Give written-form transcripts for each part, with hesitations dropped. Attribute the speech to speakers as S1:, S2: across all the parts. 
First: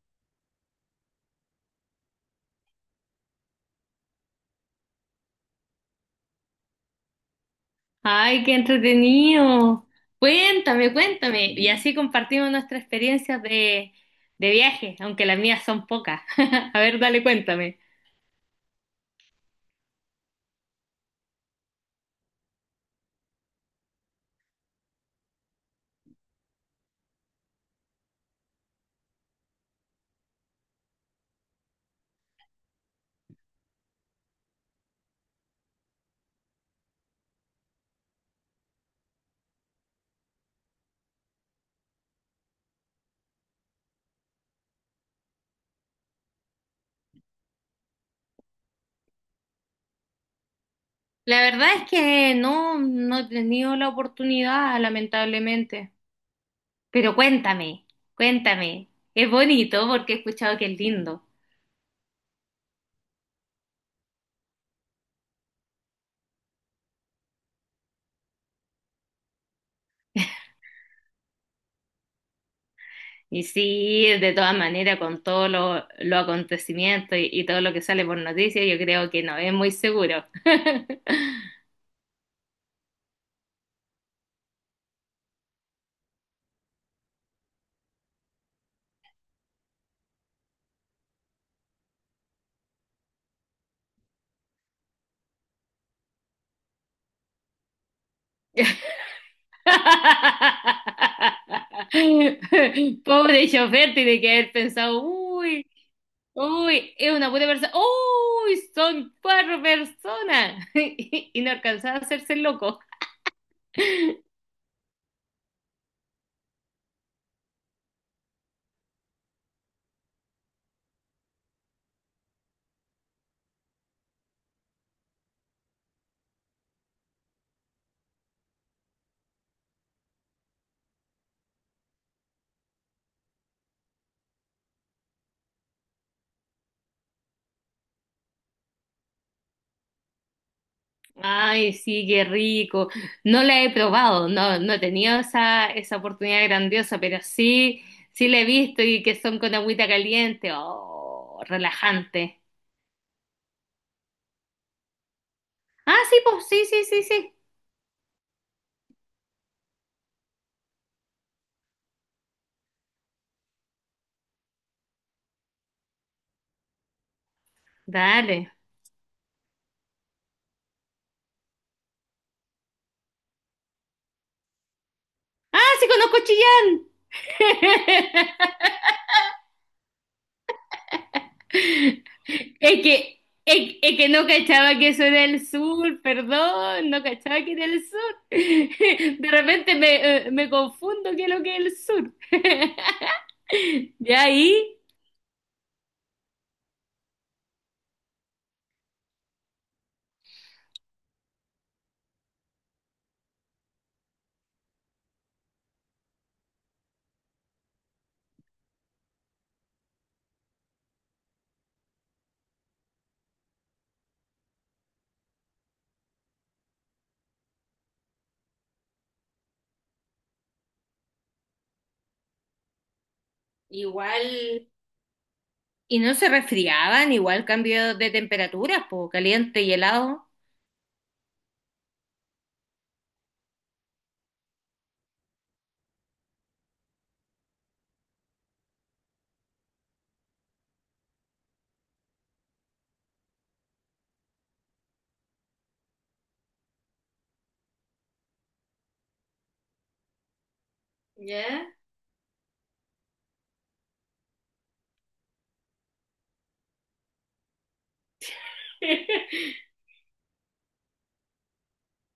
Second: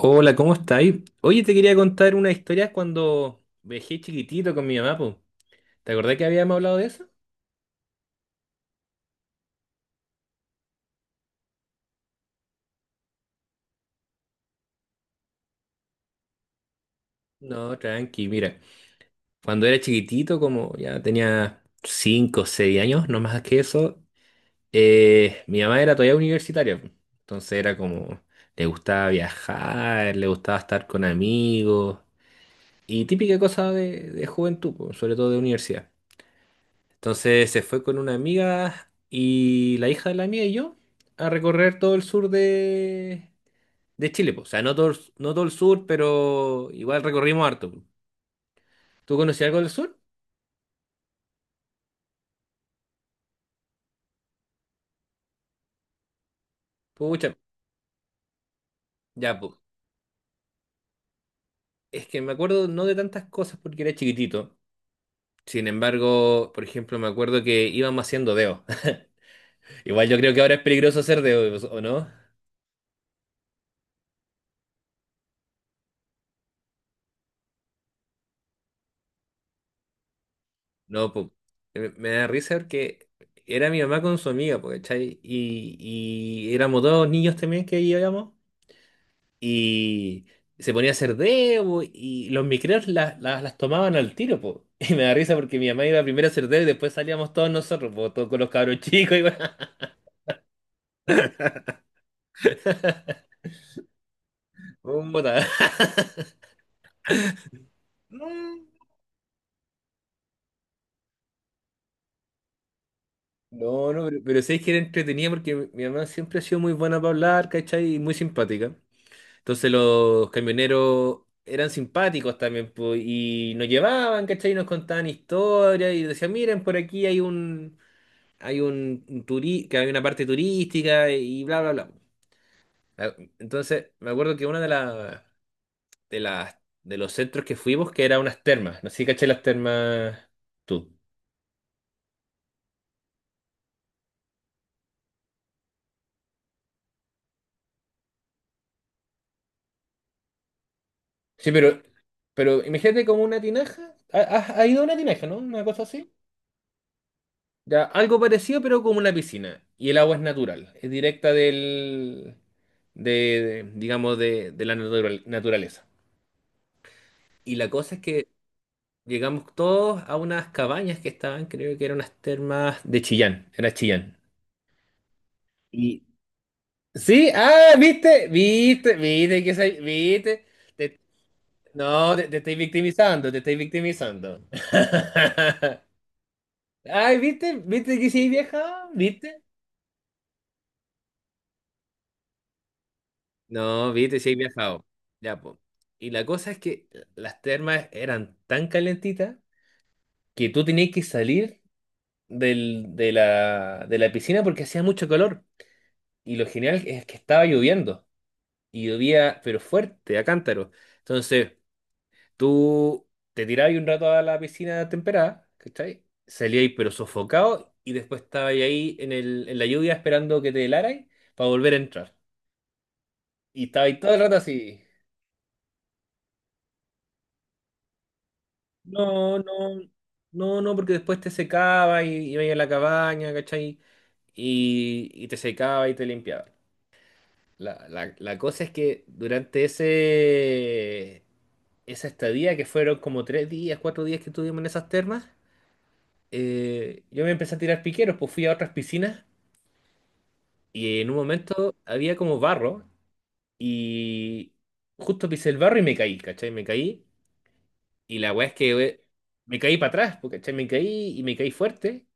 S1: Hola, ¿cómo estáis? Oye, te quería contar una historia cuando viajé chiquitito con mi mamá, po. ¿Te acordás que habíamos hablado de eso?
S2: Ay, qué entretenido. Cuéntame, cuéntame. Y así compartimos nuestras experiencias de viaje, aunque las mías son pocas. A ver, dale,
S1: No,
S2: cuéntame.
S1: tranqui, mira. Cuando era chiquitito, como ya tenía 5 o 6 años, no más que eso, mi mamá era todavía universitaria, po. Entonces era como, le gustaba viajar, le gustaba estar con amigos y típica cosa de juventud, po, sobre todo de universidad. Entonces se fue con una amiga y la hija de la amiga y yo a recorrer todo el sur de Chile, po. O sea, no todo, no todo el sur, pero igual recorrimos harto, po. ¿Tú conocías algo del sur?
S2: La verdad es que no, no he tenido la oportunidad, lamentablemente. Pero
S1: Pucha,
S2: cuéntame, cuéntame. Es
S1: ya, pues.
S2: bonito porque he escuchado que es lindo.
S1: Es que me acuerdo no de tantas cosas porque era chiquitito. Sin embargo, por ejemplo, me acuerdo que íbamos haciendo dedo. Igual yo creo que ahora es peligroso hacer dedo, ¿o no?
S2: Y sí, de todas maneras, con todos los acontecimientos y todo lo que sale por noticias, yo creo que no es muy seguro.
S1: No, pues, me da risa porque era mi mamá con su amiga, pues, ¿cachai? Y éramos dos niños también que íbamos y se ponía a hacer dedo, po, y los micreos las tomaban al tiro, pues. Y me da risa porque mi mamá iba primero a hacer dedo y después salíamos todos nosotros, pues, todos con los cabros chicos y
S2: Pobre chofer, tiene que haber pensado,
S1: un botadero.
S2: uy, uy, es una buena persona, uy,
S1: Mm.
S2: son cuatro personas y no alcanzaba a hacerse el loco.
S1: No, no, pero, sí es que era entretenida porque mi mamá siempre ha sido muy buena para hablar, ¿cachai? Y muy simpática. Entonces los camioneros eran simpáticos también, po, y nos llevaban, ¿cachai? Y nos contaban historias y decían, miren, por aquí hay un turi- que hay una parte turística y bla, bla, bla. Ah, entonces, me acuerdo que una de las, de los centros que fuimos, que era unas termas, no sé si cachai las termas tú.
S2: Ay, sí, qué rico. No la he probado, no, no he tenido esa, esa oportunidad grandiosa, pero sí, sí la he visto y que son con agüita caliente, oh,
S1: Sí, pero,
S2: relajante.
S1: imagínate como una tinaja. ¿Has ido a una tinaja, no? Una cosa
S2: Ah,
S1: así.
S2: sí, pues, sí, sí, sí, sí.
S1: Ya, algo parecido, pero como una piscina. Y el agua es natural, es directa del, de, digamos, de la naturaleza. Y la cosa es que
S2: Dale.
S1: llegamos todos a unas cabañas que estaban, creo que eran unas termas de Chillán, era Chillán.
S2: Ah, sí,
S1: Y
S2: conozco Chillán.
S1: sí, ah, viste, viste, viste que viste. Te- no, te estoy
S2: Es que,
S1: victimizando, te estoy
S2: es, es que no
S1: victimizando.
S2: cachaba que eso era el sur, perdón, no
S1: Ay,
S2: cachaba que
S1: viste,
S2: era el
S1: viste que
S2: sur.
S1: sí, vieja,
S2: De
S1: viste.
S2: repente me, me confundo qué es lo que es el sur.
S1: No, viste,
S2: Ya
S1: si he
S2: ahí,
S1: viajado. Ya, po. Y la cosa es que las termas eran tan calentitas que tú tenías que salir de la piscina porque hacía mucho calor. Y lo genial es que estaba lloviendo. Y llovía, pero fuerte, a cántaro. Entonces, tú te tirabas un rato a la piscina temperada, ¿cachai? Salías, pero sofocado. Y después estabas ahí en la lluvia esperando que te helarais para volver a entrar. Y estabas todo el
S2: igual,
S1: rato así.
S2: y no se resfriaban, igual cambio de temperaturas, po,
S1: No, no,
S2: caliente y helado.
S1: no, no, porque después te secaba y iba a la cabaña, ¿cachai? Y te secaba y te limpiaba. La cosa es que durante esa estadía, que fueron como 3 días, 4 días que estuvimos en esas termas, yo me empecé a tirar piqueros, pues fui a otras piscinas y en un
S2: ¿Ya?
S1: momento había como barro y justo pisé el barro y me caí, ¿cachai? Me caí y la weá es que me caí para atrás, pues, ¿cachai? Me caí y me caí fuerte.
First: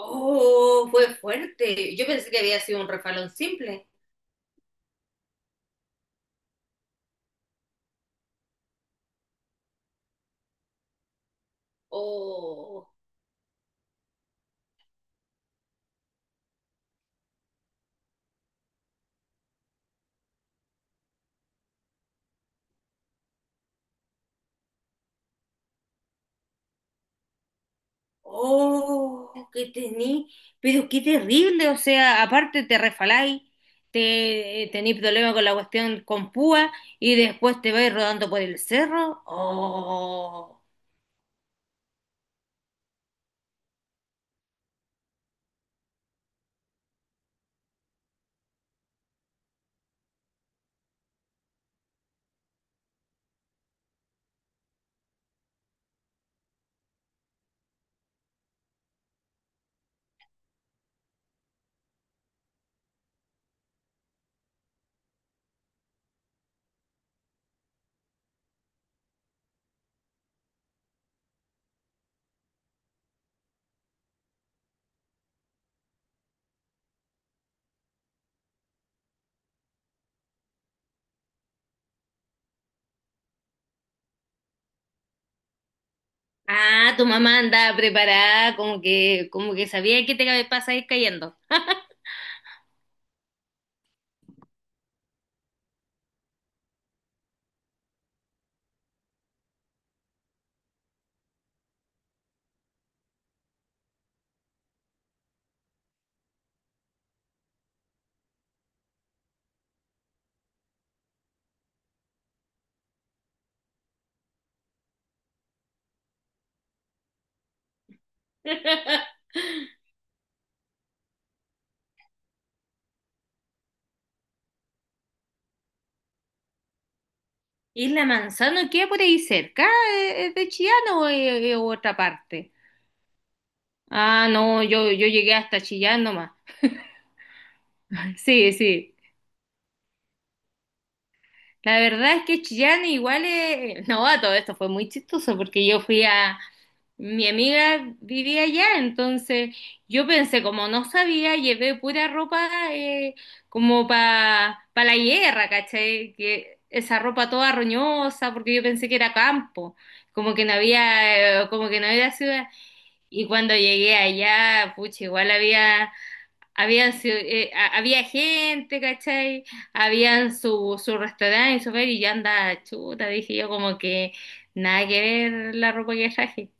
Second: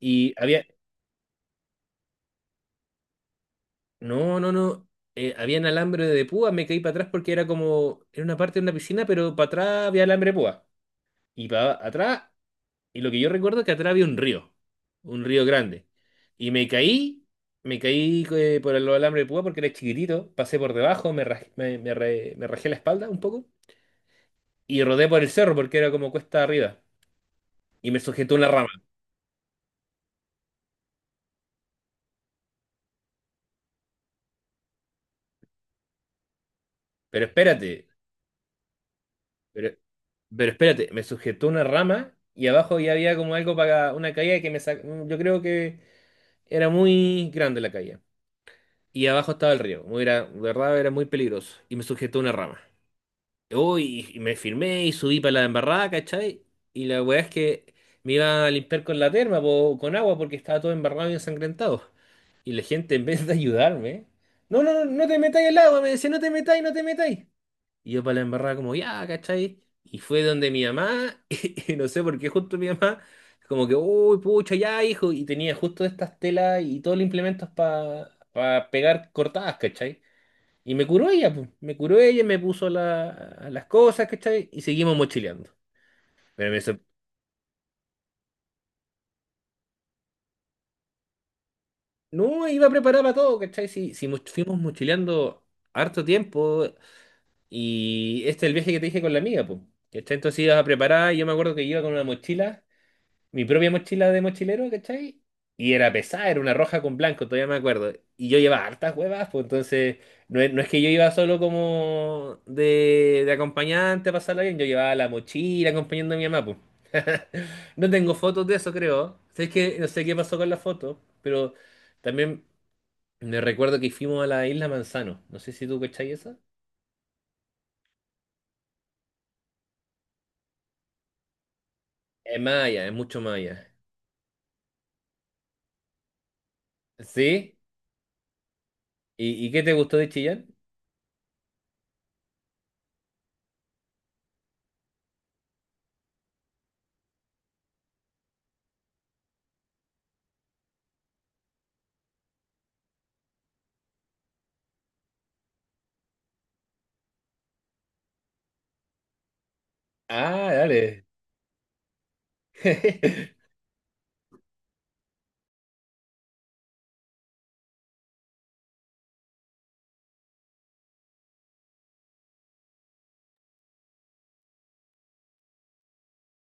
S1: Y había,
S2: fue fuerte. Yo pensé que había sido un refalón simple.
S1: no, no, no, habían alambre de púa, me caí para atrás porque era como, era una parte de una piscina, pero para atrás había alambre de púa. Y para atrás,
S2: Oh.
S1: y lo que yo recuerdo es que atrás había un río, grande. Y me caí, por el alambre de púa porque era chiquitito, pasé por debajo, me, raj- me re- me rajé la espalda un poco y rodé por el cerro porque era como cuesta arriba. Y me sujetó una rama.
S2: Oh, que tení, pero qué terrible, o sea, aparte te refaláis, te tení problemas con la cuestión con púa y
S1: Pero
S2: después te
S1: espérate,
S2: vais rodando por el cerro.
S1: Pero, pero
S2: Oh.
S1: espérate, me sujetó una rama y abajo ya había como algo para una caída que me sacó. Yo creo que era muy grande la caída. Y abajo estaba el río. Muy Era, de verdad era muy peligroso. Y me sujetó una rama. Uy, y me firmé y subí para la embarrada, ¿cachai? Y la weá es que me iba a limpiar con la terma, po, con agua, porque estaba todo embarrado y ensangrentado. Y la gente, en vez de ayudarme, no, no, no, no te metáis al agua, me decía, no te metáis, no te metáis. Y yo para la embarrada como, ya, ¿cachai? Y fue donde mi mamá, y no sé por qué justo mi mamá, como que, uy, pucha, ya, hijo, y tenía justo estas telas y todos los implementos para pegar cortadas, ¿cachai? Y me curó ella, pues, me curó ella, me puso las cosas, ¿cachai? Y seguimos mochileando. Pero me sor-
S2: Ah, tu mamá andaba preparada, como que sabía que te pasa ir cayendo.
S1: no, iba a preparar para todo, ¿cachai? Si, si, fuimos mochileando harto tiempo, y este es el viaje que te dije con la amiga, pues. ¿Cachai? Entonces ibas a preparar, y yo me acuerdo que iba con una mochila, mi propia mochila de mochilero, ¿cachai? Y era pesada, era una roja con blanco, todavía me acuerdo. Y yo llevaba hartas huevas, pues entonces no es que yo iba solo como de acompañante a pasarla bien, yo llevaba la mochila acompañando a mi mamá, pues. No tengo fotos de eso, creo. Sé que no sé qué pasó con la foto, pero también me recuerdo que fuimos a la isla Manzano. No sé si tú cachai esa.
S2: ¿Y la manzana queda por ahí cerca? ¿Es de Chillán o es otra
S1: Es
S2: parte?
S1: más allá, es mucho más allá.
S2: Ah, no, yo llegué hasta Chillán nomás.
S1: ¿Sí?
S2: Sí, sí.
S1: ¿Y qué te gustó de Chillán?
S2: La verdad es que Chillán igual es... No, a todo esto fue muy chistoso porque yo fui a... Mi amiga vivía allá, entonces yo pensé, como no sabía, llevé pura ropa eh, como para pa la guerra, ¿cachai? Que esa ropa toda roñosa, porque yo pensé que era campo, como que
S1: Ah,
S2: no
S1: dale.
S2: había, como que no había ciudad. Y cuando llegué allá, pucha, igual había, había gente, ¿cachai? Habían su, su restaurante y su feria y yo andaba chuta, dije yo como que nada que ver la ropa que traje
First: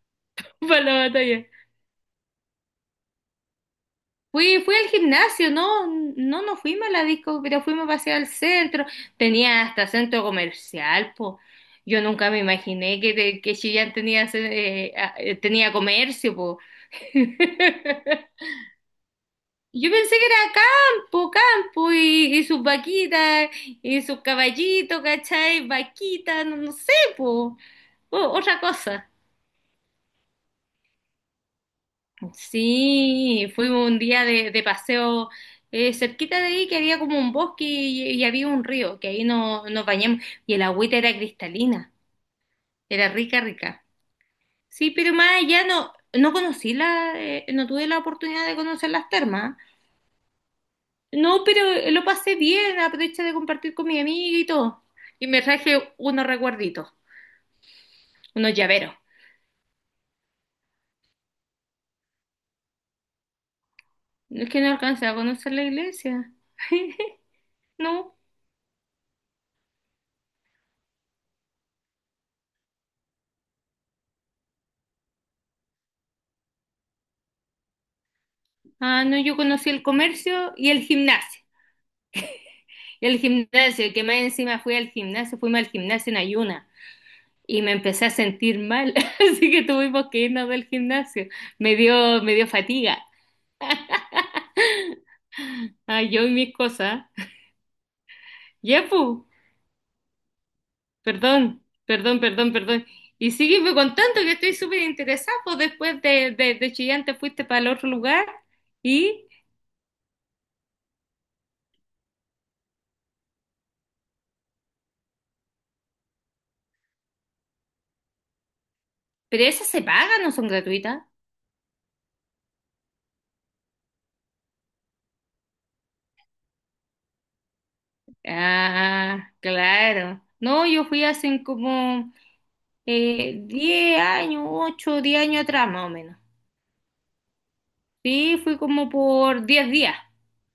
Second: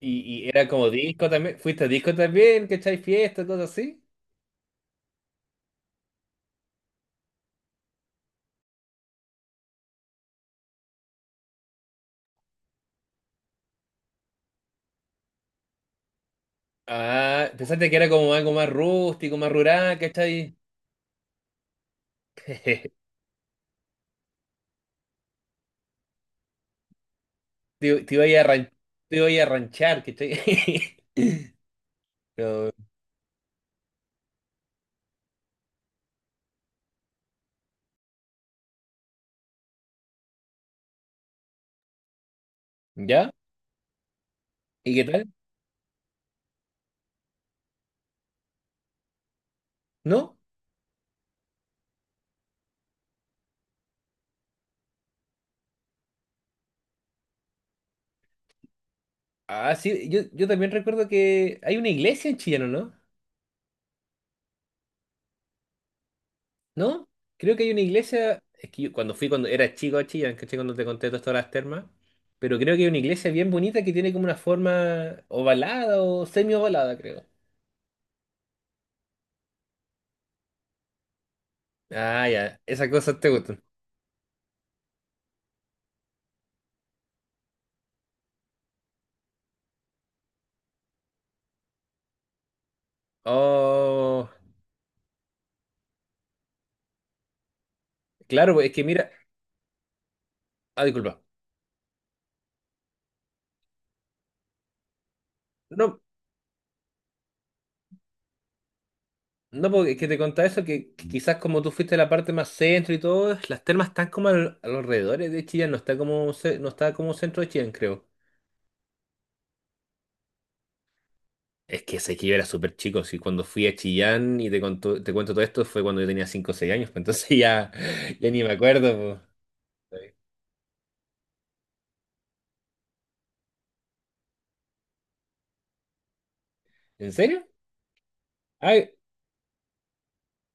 S1: Y era
S2: para
S1: como
S2: la
S1: disco
S2: batalla.
S1: también. ¿Fuiste a disco también? ¿Cachai? Fiesta, todo así.
S2: Fui, fui al gimnasio, no, no, no fuimos a la disco, pero fuimos a pasear al centro. Tenía hasta centro comercial, po. Yo nunca me imaginé que Chillán tenía, tenía comercio, po.
S1: Ah, pensaste que era como algo más rústico, más
S2: Yo
S1: rural,
S2: pensé que era
S1: ¿cachai?
S2: campo, campo y sus vaquitas y sus caballitos, ¿cachai? Vaquitas, no, no sé, po.
S1: Te iba a ir a
S2: Otra cosa.
S1: ranchar, ¿cachai? Pero,
S2: Sí, fuimos un día de paseo cerquita de ahí que había como un bosque y había un río, que ahí nos, nos bañamos y el agüita era cristalina, era
S1: ¿ya?
S2: rica, rica. Sí,
S1: ¿Y qué
S2: pero
S1: tal?
S2: más allá no, no conocí la, no tuve la oportunidad de conocer las termas.
S1: ¿No?
S2: No, pero lo pasé bien, aproveché de compartir con mi amiga y todo. Y me traje unos recuerditos, unos llaveros.
S1: Ah, sí, yo también recuerdo que hay una iglesia en Chillán, ¿no?
S2: Es que no alcancé a conocer la iglesia.
S1: ¿No? Creo que hay una
S2: No,
S1: iglesia. Es que yo cuando fui, cuando era chico a Chillán, ¿cachai? Cuando te conté todo esto de las termas. Pero creo que hay una iglesia bien bonita que tiene como una forma ovalada o semi-ovalada, creo.
S2: ah, no, yo conocí el comercio y el gimnasio.
S1: Ah, ya, esas
S2: Y el
S1: cosas te gustan.
S2: gimnasio, que más encima fui al gimnasio, fuimos al gimnasio en ayuna. Y me empecé a sentir mal, así que tuvimos que irnos del gimnasio. Me dio fatiga.
S1: Oh,
S2: Ah, yo y mis cosas.
S1: claro, pues, es que
S2: Ya,
S1: mira,
S2: pues.
S1: ah, disculpa.
S2: Perdón, perdón, perdón, perdón. Y sígueme contando que estoy súper interesado. Pues
S1: No,
S2: después de Chillán te fuiste para el otro lugar. Y,
S1: no, porque es que te contaba eso, que quizás como tú fuiste a la parte más centro y todo, las termas están como a los alrededores de Chillán, no está como, no está como centro de Chillán, creo.
S2: pero esas se pagan, no son gratuitas.
S1: Es que sé que yo era súper chico, si cuando fui a Chillán y te cuento todo esto fue cuando yo tenía 5 o 6 años, pues entonces ya, ya ni me acuerdo.
S2: Ah,
S1: Pues.
S2: claro. No, yo fui hace como 10 años, 8, 10 años atrás más o menos.
S1: ¿En serio?
S2: Sí, fui como por 10 días.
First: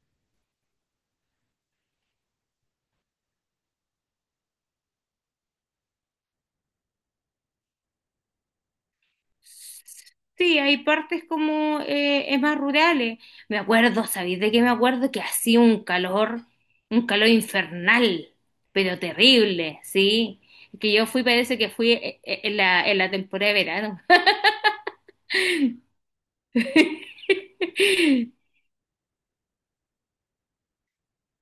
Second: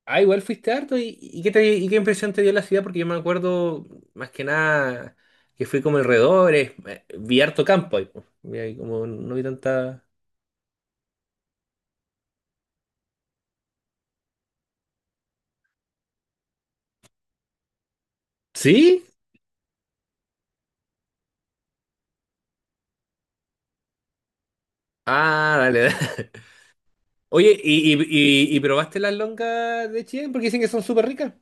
S1: Ah, igual fuiste harto. ¿Y qué impresión te dio la ciudad? Porque yo me acuerdo, más que nada, que fui como alrededores, vi harto campo ahí, po. Vi ahí como no vi tanta...
S2: Sí, hay partes como es más rurales. Me acuerdo, ¿sabéis de qué me acuerdo? Que hacía un calor infernal, pero
S1: ¿Sí?
S2: terrible, ¿sí? Que yo fui, parece que fui en la temporada de verano.
S1: Ah, dale, dale. Oye, ¿y, y, y- y probaste las longas de Chillán? Porque dicen que son súper ricas.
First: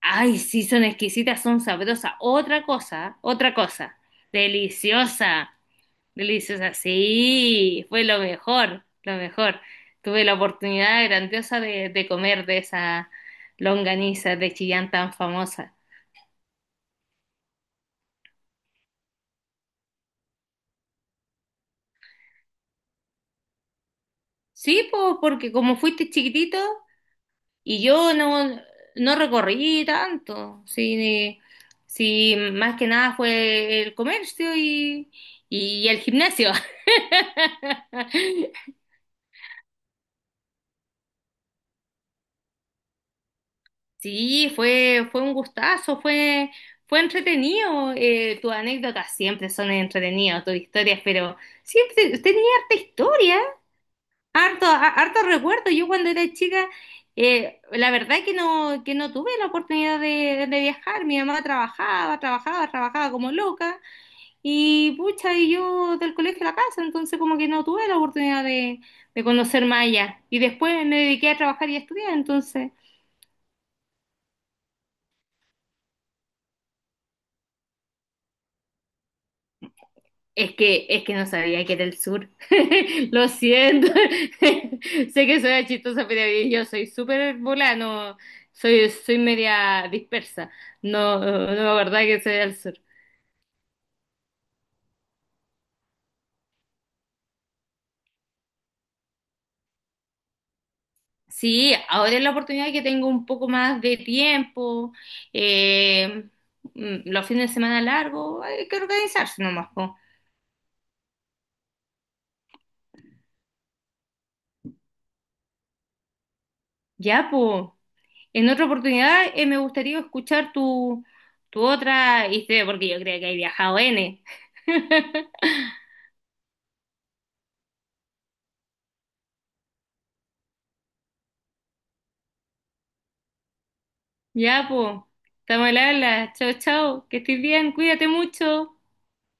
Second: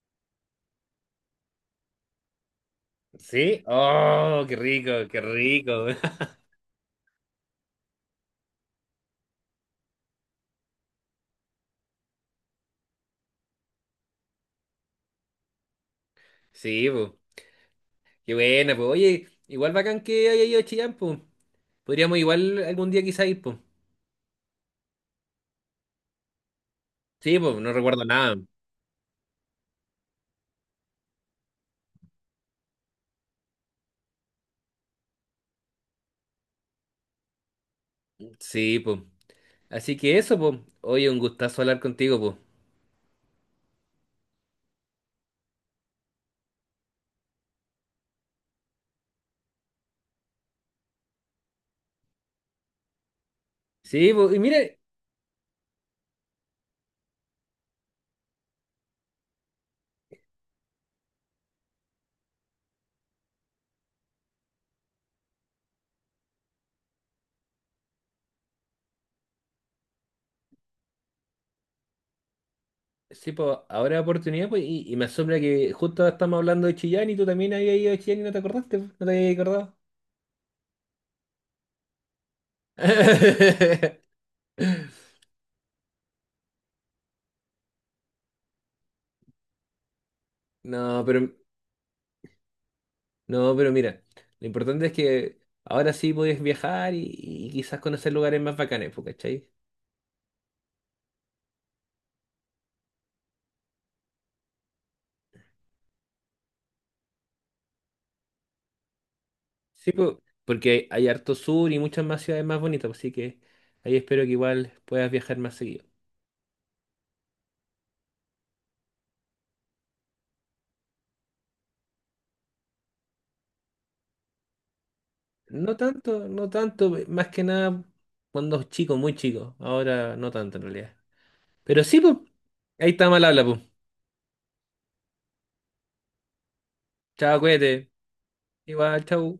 S2: Ay, sí, son exquisitas, son sabrosas. Otra
S1: ¿Sí?
S2: cosa,
S1: Oh, qué rico, qué
S2: deliciosa.
S1: rico.
S2: Deliciosa, sí, fue lo mejor, lo mejor. Tuve la oportunidad grandiosa de comer de esa longaniza de Chillán tan famosa.
S1: Sí, pues. Qué buena, pues. Oye, igual bacán que haya ido a Chillán, pues. Podríamos igual algún día quizá ir, pues.
S2: Sí, po, porque como fuiste chiquitito
S1: Sí, pues, no
S2: y
S1: recuerdo
S2: yo
S1: nada.
S2: no, no recorrí tanto, sí, sí, más que nada fue el comercio y el gimnasio.
S1: Sí, pues. Así que eso, pues. Oye, un gustazo hablar contigo, pues.
S2: Sí, fue, fue un gustazo, fue, fue entretenido. Tus anécdotas siempre son entretenidas, tus historias, pero siempre usted tenía harta historia,
S1: Sí, pues, y mira,
S2: harto, harto recuerdo. Yo cuando era chica, la verdad que no tuve la oportunidad de viajar. Mi mamá trabajaba, trabajaba, trabajaba como loca, y pucha, y yo del colegio a la casa, entonces como que no tuve la oportunidad de conocer más allá. Y después me dediqué a trabajar y a estudiar, entonces.
S1: sí, pues, ahora oportunidad, pues, y me asombra que justo estamos hablando de Chillán y tú también habías ido a Chillán y no te acordaste, po, no te habías acordado.
S2: Es que no sabía que era el sur. Lo siento. Sé que soy chistosa, pero yo soy súper volada, no- soy, soy media dispersa.
S1: No,
S2: No,
S1: pero,
S2: no me acordaba que soy del sur.
S1: mira, lo importante es que ahora sí puedes viajar y quizás conocer lugares más bacanes, pues, ¿cachai?
S2: Sí, ahora es la oportunidad que tengo un poco más de tiempo. eh, los fines de semana largos, hay que organizarse nomás,
S1: Sí,
S2: po.
S1: pues, porque hay harto sur y muchas más ciudades más bonitas, pues, así que ahí espero que igual puedas viajar más seguido.
S2: Ya, po. En otra oportunidad, me gustaría escuchar tu, tu otra historia, porque yo creo que hay viajado N.
S1: No tanto, no tanto, más que nada cuando chico, muy chico. Ahora no tanto en realidad. Pero sí, pues, ahí está mal habla, pues.
S2: Ya, pues, estamos al habla. Chao, chao, que
S1: Chao,
S2: estés bien,
S1: cuídate.
S2: cuídate mucho.
S1: Igual, chao.